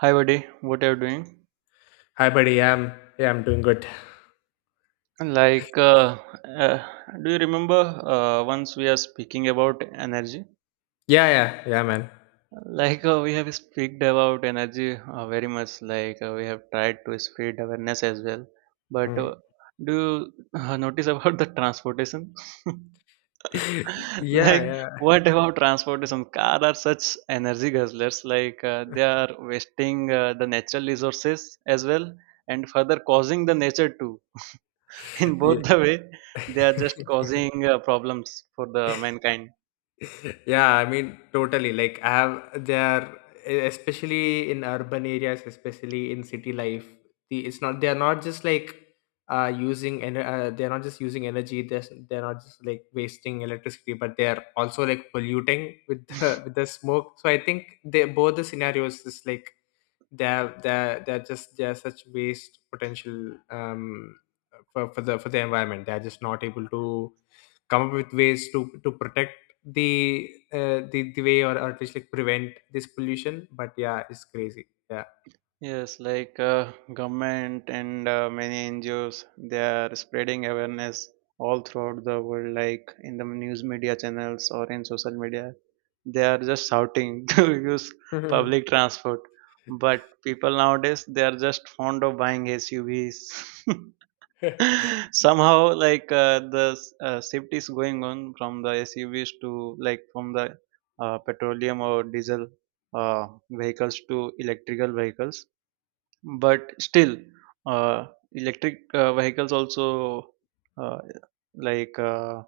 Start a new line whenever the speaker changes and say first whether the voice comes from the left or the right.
right: Hi, buddy. What are you doing?
left: Hi, buddy. Yeah, I'm doing good.
right: Like, uh, do you remember once we are speaking about energy?
left: Yeah, yeah, yeah, man.
right: Like, we have speaked about energy very much. Like, we have tried to spread awareness as well. But
left: Mm.
right: do you notice about the transportation?
left: Yeah,
right: Like,
left: yeah,
right: what about transportation? Car are such energy guzzlers. Like, they are wasting the natural resources as well, and further causing the nature too in both the way
left: yeah.
right: they are just causing problems for the mankind.
left: Yeah, I mean, totally. Like, I have there, especially in urban areas, especially in city life, the it's not, they're not just like using and they're not just using energy. They're not just like wasting electricity, but they're also like polluting with the with the smoke. So I think they both the scenarios is like they're just they're such waste potential. um for the environment, they're just not able to come up with ways to protect the way or at least like prevent this pollution, but yeah, it's crazy, yeah.
right: Yes, like, government and many NGOs, they are spreading awareness all throughout the world, like in the news media channels or in social media. They are just shouting to use public transport. But people nowadays, they are just fond of buying SUVs. Somehow, like the shift is going on from the SUVs to like from the petroleum or diesel vehicles to electrical vehicles. But still, uh, electric vehicles also, uh, like,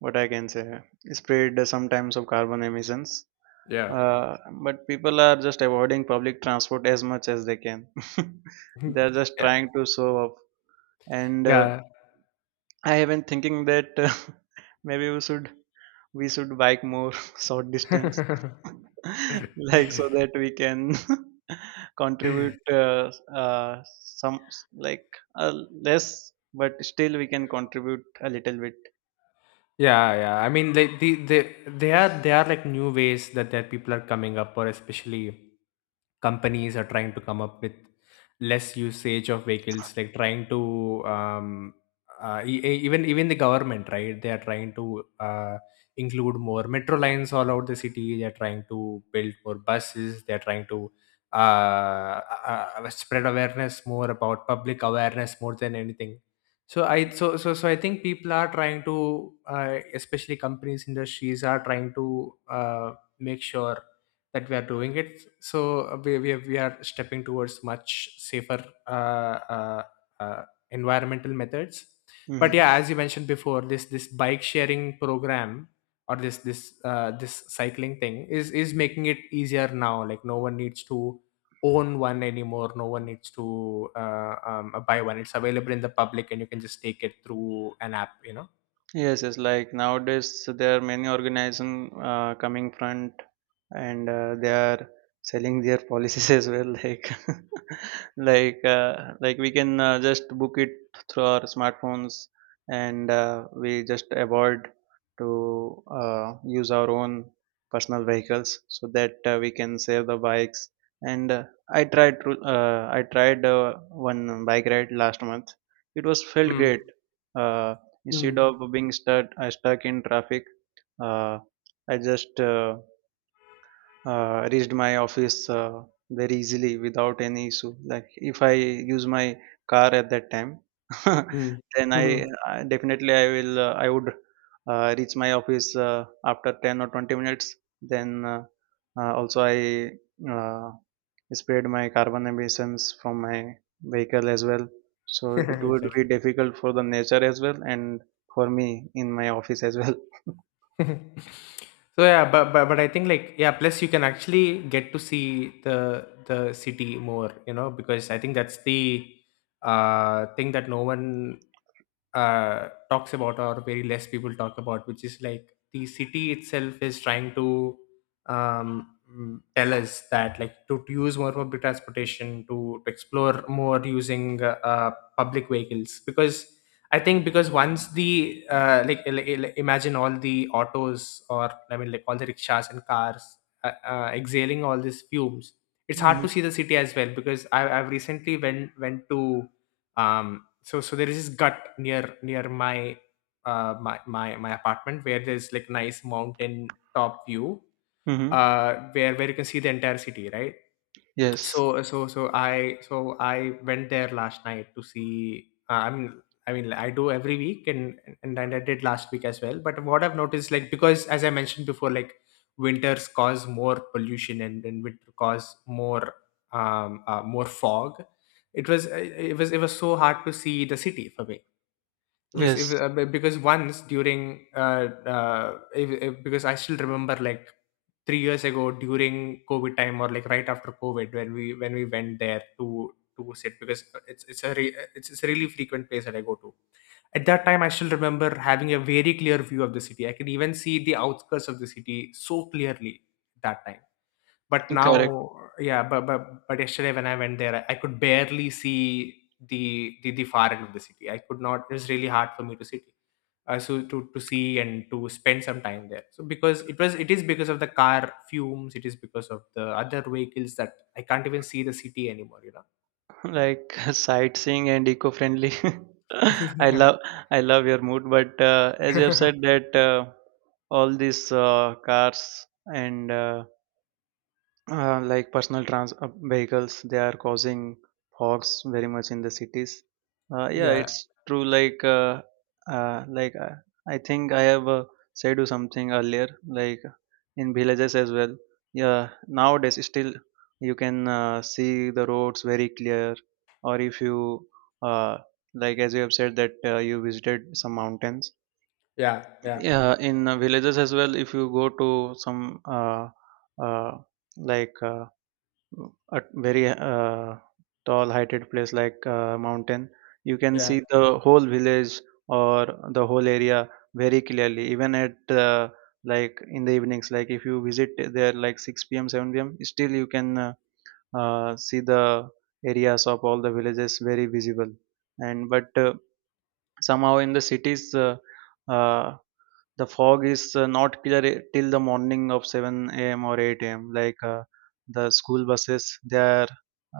right: what I can say, spread sometimes of carbon emissions.
left: Yeah.
right: uh, but people are just avoiding public transport as much as they can. They are just
left: Yeah,
right: trying to show off. And
left: yeah.
right: I have been thinking that maybe we should bike more short distance, like so that we can contribute some, like less, but still we can contribute a little bit.
left: Yeah, yeah, I mean, like, they are like new ways that people are coming up, or especially companies are trying to come up with less usage of vehicles, like trying to um, even the government, right? They are trying to uh, include more metro lines all out the city. They are trying to build more buses. They are trying to uh, spread awareness more about public awareness more than anything. So I think people are trying to, especially companies industries are trying to uh, make sure that we are doing it. So we are stepping towards much safer uh, environmental methods. But
right: Hmm.
left: yeah, as you mentioned before, this bike sharing program, or this cycling thing is making it easier now. Like, no one needs to own one anymore. No one needs to buy one. It's available in the public, and you can just take it through an app.
right: Yes, yes. Like nowadays, there are many organization coming front, and they are selling their policies as well. Like like we can just book it through our smartphones, and we just avoid to use our own personal vehicles so that we can save the bikes. And I tried one bike ride last month. It was felt
left: Hmm.
right: great. uh,
left: Hmm.
right: Instead of being stuck, stuck in traffic, uh, I just reached my office very easily without any issue. Like, if I use my car at that time, then I,
left: Hmm.
right: I definitely I would reach my office after 10 or 20 minutes. Then also I uh, spared my carbon emissions from my vehicle as well. So it would
left: Exactly.
right: be difficult for the nature as well, and for me in my office as well.
left: So yeah, but I think, like, yeah, plus you can actually get to see the city more, you know, because I think that's the thing that no one talks about, or very less people talk about, which is like the city itself is trying to, tell us that, like, to, use more public transportation, to, explore more using public vehicles, because I think, because once the like, like, imagine all the autos, or I mean, like, all the rickshaws and cars exhaling all these fumes. It's hard
right: Hmm.
left: to see the city as well, because I've recently went to, so there is this gut near my apartment, where there's like nice mountain top view,
right: Hmm.
left: where you can see the entire city, right?
right: Yes.
left: So I went there last night to see, I mean, I do every week, and I did last week as well, but what I've noticed, like, because, as I mentioned before, like, winters cause more pollution, and then winter cause more fog. It was so hard to see the city for me. It if,
right: Yes.
left: be- because once during if, because I still remember, like, 3 years ago during COVID time, or like right after COVID, when we went there to sit, because it's a it's a really frequent place that I go to. At that time, I still remember having a very clear view of the city. I can even see the outskirts of the city so clearly at that time. But
right: Correct.
left: now, yeah, but yesterday when I went there, I could barely see the far end of the city. I could not. It's really hard for me to see, to see and to spend some time there. So, because it is because of the car fumes. It is because of the other vehicles that I can't even see the city anymore.
right: Like, sightseeing and eco-friendly. I
left: Yeah.
right: love I love your mood, but as you have said that all these cars and like personal trans vehicles, they are causing fogs very much in the cities. Yeah,
left: Yeah.
right: it's true. Like uh, like uh, I think I have said you something earlier, like in villages as well. Yeah, nowadays still you can see the roads very clear. Or if you, uh, like as you have said that you visited some mountains.
left: Yeah. Yeah.
right: Yeah, in villages as well, if you go to some uh, uh, like, at very tall heighted place like mountain, you can
left: Yeah.
right: see the whole village or the whole area very clearly, even at uh, like in the evenings, like if you visit there like 6 p.m 7 p.m, still you can see the areas of all the villages very visible. And but somehow in the cities, uh, the fog is not clear till the morning of 7 a.m. or 8 a.m. Like, the school buses, they are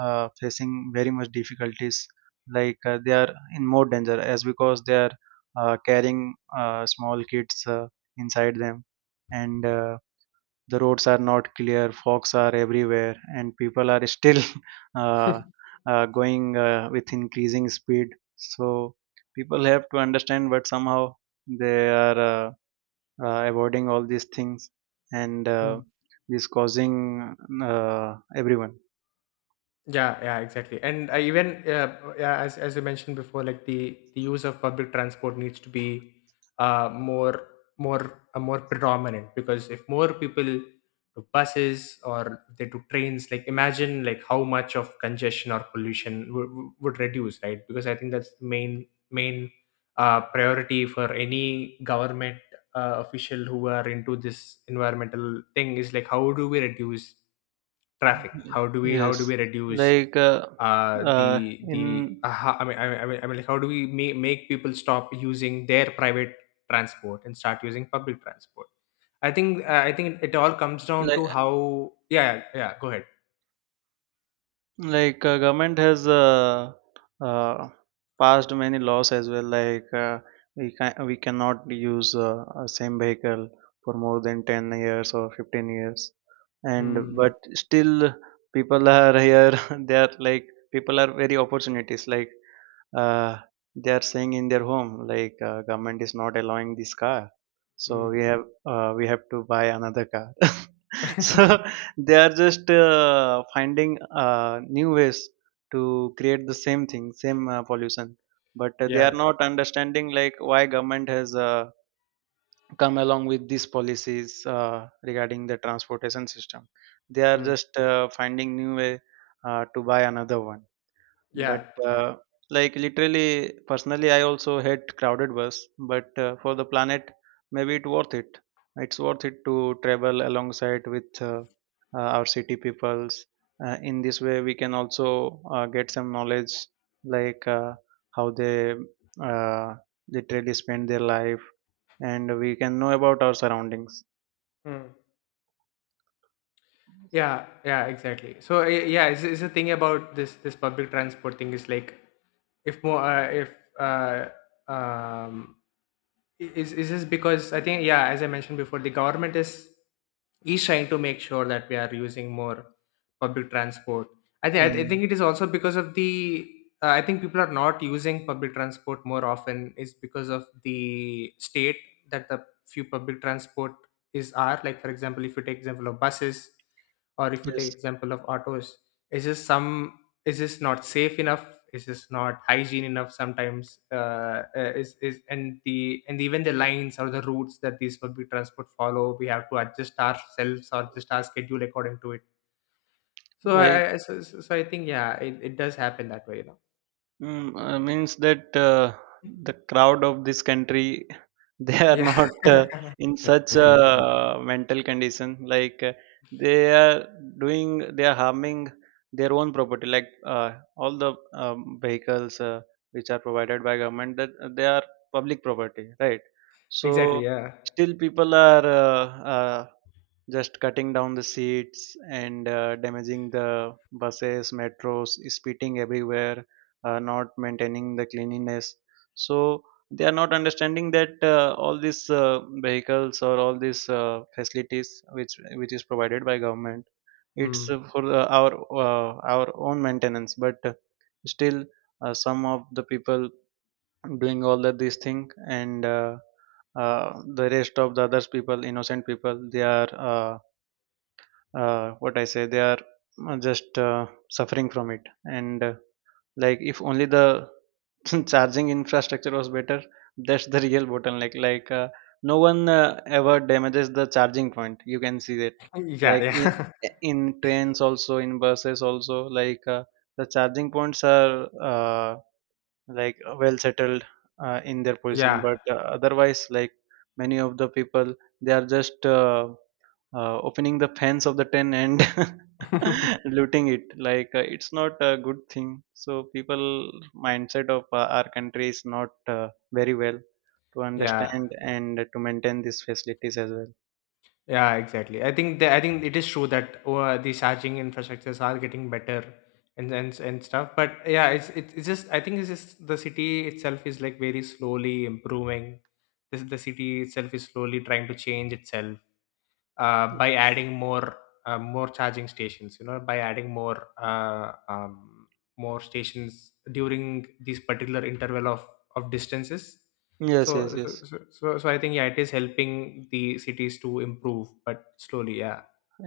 right: facing very much difficulties. Like, they are in more danger as because they are carrying small kids inside them, and the roads are not clear. Fogs are everywhere, and people are still uh, going with increasing speed. So people have to understand, but somehow they are avoiding all these things, and
left: Hmm.
right: this causing everyone.
left: Yeah, yeah, exactly. And even, yeah, as you mentioned before, like, the use of public transport needs to be uh more more predominant, because if more people do buses or they do trains, like, imagine like how much of congestion or pollution would reduce, right? Because I think that's the main priority for any government official who are into this environmental thing, is like, how do we reduce traffic, how do we
right: Yes,
left: reduce
right: like uh, in
left: I mean, like, how do we make people stop using their private transport and start using public transport? I think it all comes down
right: like
left: to how. Yeah, yeah, yeah, go ahead.
right: like government has uh, passed many laws as well, like we cannot use a same vehicle for more than 10 years or 15 years. And
left: Mm,
right: but still, people are here. They are like, people are very opportunities, like uh, they are saying in their home like government is not allowing this car, so
left: mm,
right: we have to buy another car. So they are just finding new ways to create the same thing, same pollution. But they
left: yeah.
right: are not understanding like why government has come along with these policies regarding the transportation system. They are
left: Mm,
right: just finding new way to buy another one. But
left: yeah, yeah.
right: like, literally, personally, I also hate crowded bus. But for the planet, maybe it's worth it. It's worth it to travel alongside with our city peoples. In this way, we can also get some knowledge, like how they uh, literally spend their life, and we can know about our surroundings.
left: Mm. Yeah, yeah, exactly. So yeah, it's a thing about this public transport thing, is like, if more if uh, um, is this because, I think, yeah, as I mentioned before, the government is trying to make sure that we are using more public transport. I
right: Hmm.
left: think it is also because of the, I think people are not using public transport more often, is because of the state that the few public transport is are like, for example, if you take example of buses, or if you take
right: Yes,
left: example of autos, it's just some. Is this not safe enough? Is this not hygiene enough sometimes? Is and The and even the lines or the routes that these public transport follow, we have to adjust ourselves or adjust our schedule according to it. so
right: like,
left: i I- so, so so i think, yeah, it does happen that way.
right: Mm, means that the crowd of this country, they are
left: Yeah.
right: not in such a mental condition, like they are doing, they are harming their own property, like all the vehicles which are provided by government, that they are public property, right?
left: Exactly.
right: So
left: Yeah.
right: still, people are uh, just cutting down the seats, and damaging the buses, metros, spitting everywhere, not maintaining the cleanliness. So they are not understanding that all these vehicles or all these facilities which is provided by government, it's
left: Mm.
right: for our own maintenance. But still, some of the people doing all that this thing. And the rest of the others people, innocent people, they are, what I say, they are just suffering from it. And like, if only the charging infrastructure was better, that's the real bottleneck. Like, no one ever damages the charging point, you can see that.
left: Yeah,
right: Like,
left: yeah.
right: in trains also, in buses also, like the charging points are like well settled in their position.
left: Yeah.
right: But otherwise, like many of the people, they are just opening the fence of the tent and looting it. Like, it's not a good thing. So people mindset of our country is not very well to
left: Yeah.
right: understand and to maintain these facilities as well.
left: Yeah, exactly. I think it is true that, oh, the charging infrastructures are getting better, and stuff. But yeah, it's just, I think, it's just the city itself is like very slowly improving. This the city itself is slowly trying to change itself, by adding more more charging stations, you know, by adding more more stations during these particular interval of distances.
right: Yes, yes,
left: so so,
right: yes.
left: so so so i think, yeah, it is helping the cities to improve, but slowly, yeah.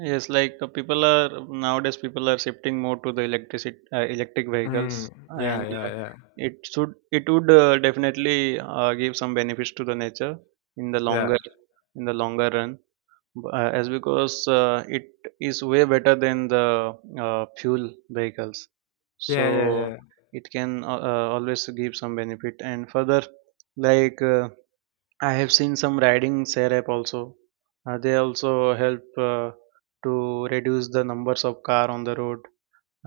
right: Yes, like people are, nowadays people are shifting more to the electricity, electric vehicles.
left: Mm, yeah.
right: And
left: Yeah, yeah.
right: it should, it would definitely give some benefits to the nature in the
left: Yeah,
right: longer, in the longer run. As because it is way better than the fuel vehicles.
left: yeah, yeah.
right: So
left: Yeah.
right: it can always give some benefit. And further, like I have seen some riding share app also. They also help to reduce the numbers of car on the road.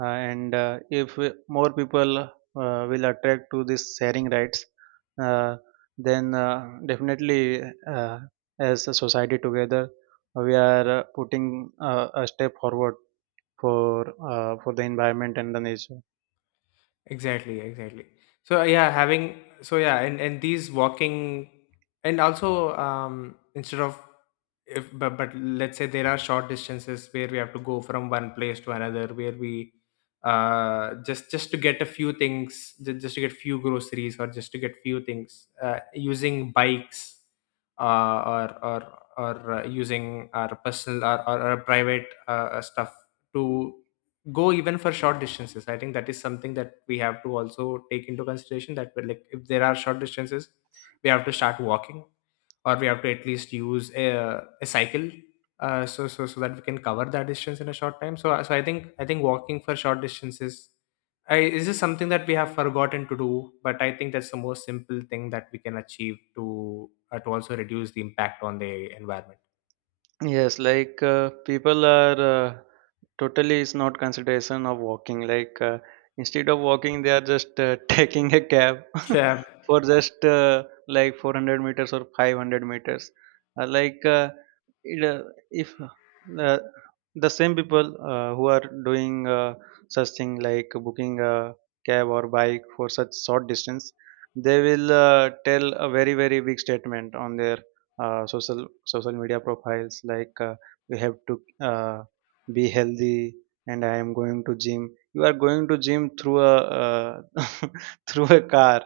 right: And if more people will attract to this sharing rights, uh, then definitely, uh, as a society together, we are putting a step forward for for the environment and the nature.
left: Exactly, exactly. So yeah, and these walking, and also, um, instead of, if, but let's say there are short distances where we have to go from one place to another, where we just to get a few things, just to get few groceries, or just to get few things using bikes, uh or or or using our personal, or private stuff, to go even for short distances. I think that is something that we have to also take into consideration, that we're, like, if there are short distances, we have to start walking, or we have to at least use a cycle, so that we can cover that distance in a short time. So I think walking for short distances, is this something that we have forgotten to do, but I think that's the most simple thing that we can achieve to, to also reduce the impact on the environment.
right: Yes, like people are, uh, totally is not consideration of walking. Like, instead of walking, they are just taking a cab
left: Yeah,
right: for just, like, 400 meters or 500 meters. Like, it, uh, if uh, the same people who are doing such thing like booking a cab or bike for such short distance, they will tell a very, very big statement on their uh, social social media profiles, like you have to uh, be healthy, and I am going to gym. You are going to gym through a uh, through a car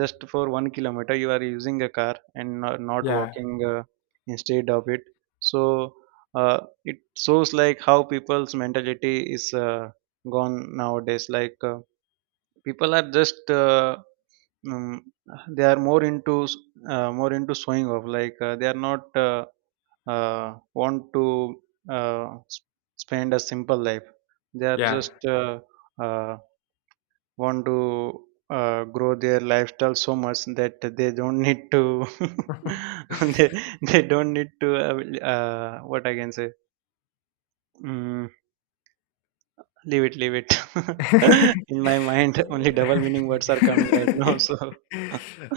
right: just for 1 kilometer. You are using a car and not
left: yeah,
right: walking instead of it. So uh, it shows like how people's mentality is gone nowadays. Like, people are just um, they are more into showing off. Like, they are not want to uh, s- spend a simple life. They are just uh, want to grow their lifestyle so much that they don't need to
left: yeah.
right: they, they don't need to, what I can say, mm, leave it, leave it. In my mind, only double meaning words are coming right now, so.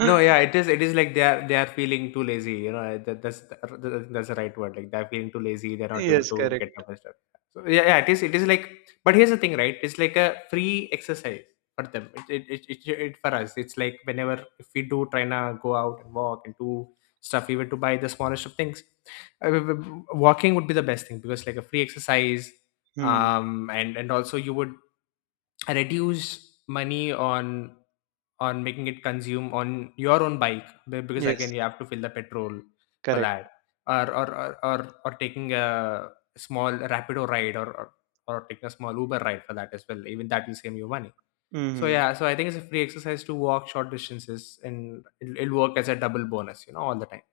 left: No, yeah, it is. It is like, they are feeling too lazy. You know, that, that's that's the right word. Like, they're feeling too lazy. They're not able
right: Yes,
left: to get
right: correct.
left: up and stuff. So yeah, yeah, it is. It is like. But here's the thing, right? It's like a free exercise for them. It for us. It's like, whenever if we do try to go out and walk and do stuff, even to buy the smallest of things, walking would be the best thing, because like a free exercise,
right: Hmm.
left: um and also you would reduce money on making it consume on your own bike, because again
right: Yes,
left: you have to fill the petrol for that,
right: correct.
left: or or or or, or taking a small rapido ride, or, or taking a small uber ride for that as well, even that will save you money. so
right: Mm-hmm.
left: yeah so i think it's a free exercise to walk short distances, and it'll work as a double bonus, you know, all the time.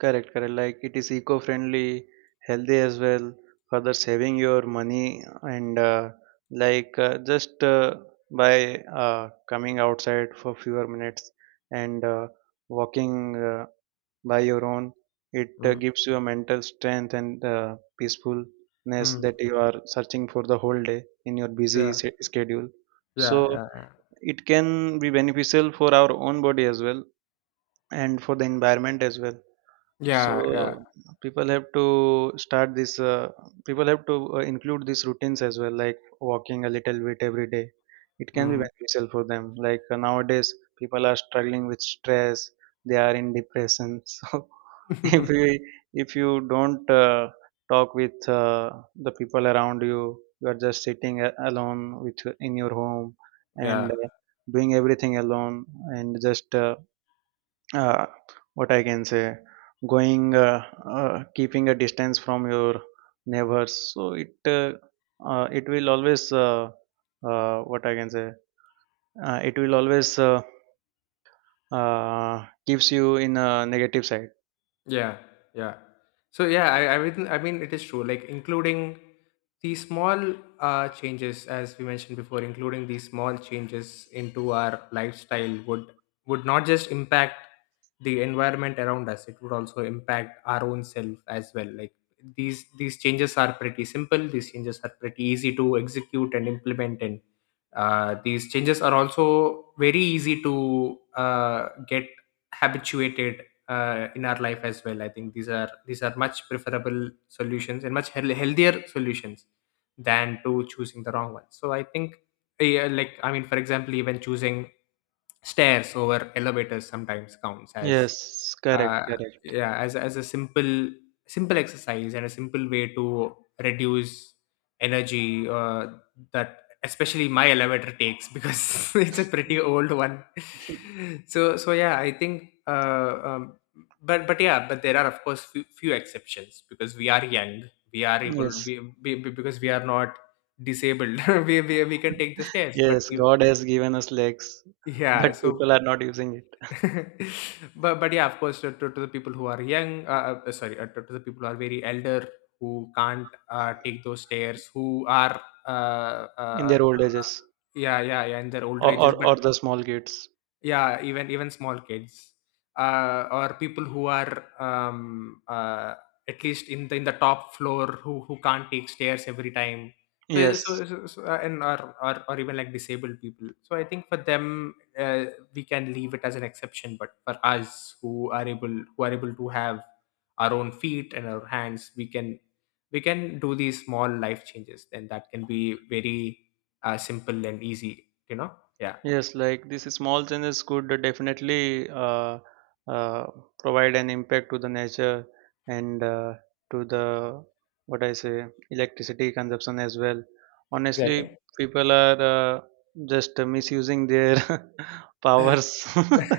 right: Correct, correct. Like, it is eco-friendly, healthy as well. Further saving your money. And like, just by coming outside for fewer minutes, and walking by your own, it
left: Mm,
right: gives you a mental strength and peacefulness
left: mm,
right: that you are searching for the whole day in your busy
left: yeah.
right: schedule.
left: Yeah,
right: So
left: yeah. Yeah,
right: it can be beneficial for our own body as well, and for the environment as well. So
left: yeah, yeah.
right: people have to start this. People have to include these routines as well, like walking a little bit every day. It can be
left: Mm.
right: beneficial for them. Like nowadays, people are struggling with stress. They are in depression. So if you don't talk with the people around you, you are just sitting alone with in your home, and
left: Yeah.
right: doing everything alone. And just, uh, what I can say, going, keeping a distance from your neighbors. So it, it will always what I can say. It will always, keeps you in a negative side.
left: Yeah, yeah. So yeah, I mean, it is true. Like, including these small changes, as we mentioned before, including these small changes into our lifestyle would not just impact the environment around us; it would also impact our own self as well. Like, these changes are pretty simple. These changes are pretty easy to execute and implement, and these changes are also very easy to get habituated in our life as well. I think these are much preferable solutions and much healthier solutions, than to choosing the wrong one. So I think, yeah, like, I mean, for example, even choosing stairs over elevators sometimes counts as,
right: Yes,
left: uh,
right: correct, correct.
left: yeah, as a simple exercise, and a simple way to reduce energy, that especially my elevator takes, because it's a pretty old one. Yeah, I think, but yeah, but there are, of course, few exceptions, because we are young, we are able,
right: Yes,
left: because we are not disabled. We we can take the stairs, but
right: yes.
left: we,
right: God has given us legs,
left: yeah,
right: but
left: so.
right: people are not using it,
left: But yeah, of course, to, to the people who are young, sorry, to the people who are very elder, who can't take those stairs, who are, uh,
right: in
left: uh,
right: their old ages.
left: yeah, yeah, yeah, in their older
right: or
left: ages.
right: or,
left: But
right: or the small kids.
left: yeah, even small kids, or people who are, at least in the top floor, who can't take stairs every time. So
right: Yes.
left: so, so, so and or even like disabled people. So I think for them, we can leave it as an exception. But for us who are able, to have our own feet and our hands, we can do these small life changes, and that can be very, simple and easy. Yeah.
right: Yes, like these small changes could definitely uh, provide an impact to the nature, and to the, what I say, electricity consumption as well. Honestly,
left: Exactly.
right: people are uh, just misusing their powers.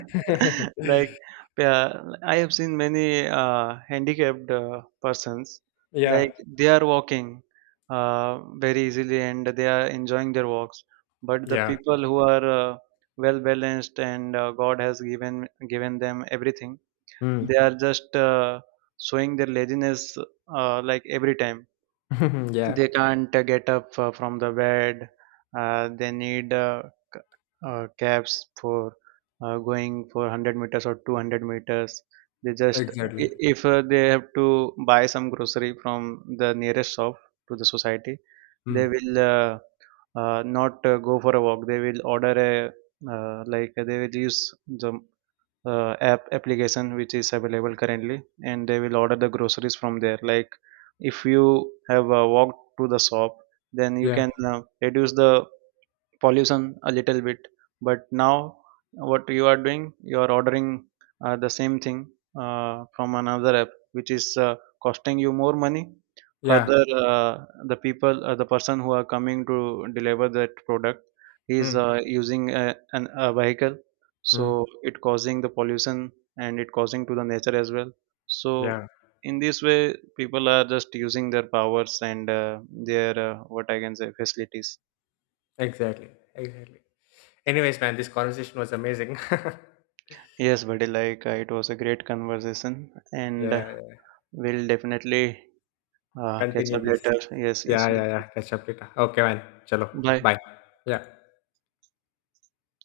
right: Like, yeah, I have seen many handicapped persons,
left: Yeah,
right: like they are walking very easily, and they are enjoying their walks. But the
left: yeah.
right: people who are uh, well balanced, and god has given them everything, they
left: Mm.
right: are just showing their laziness, like every time.
left: Yeah,
right: They can't get up from the bed. They need cabs for going for 100 meters or 200 meters. They just,
left: exactly.
right: if they have to buy some grocery from the nearest shop to the society, they
left: Mm.
right: will not go for a walk. They will order a, like they will use the app application, which is available currently, and they will order the groceries from there. Like, if you have walked to the shop, then you
left: Yeah,
right: can reduce the pollution a little bit. But now, what you are doing, you are ordering the same thing from another app, which is costing you more money.
left: yeah.
right: Further, the people, the person who are coming to deliver that product, he is
left: Mm.
right: using a, an, a vehicle.
left: Mm.
right: So it causing the pollution, and it causing to the nature as well. So
left: Yeah,
right: in this way, people are just using their powers and their, what I can say, facilities.
left: exactly. Exactly. Anyways, man, this conversation was amazing.
right: Yes, buddy, like it was a great conversation, and
left: Yeah, yeah.
right: we'll definitely catch
left: Continue
right: up
left: this.
right: later. Yes,
left: Yeah,
right: yes.
left: yeah, yeah. Catch up later. Okay, man. Chalo.
right: Bye.
left: Bye. Yeah.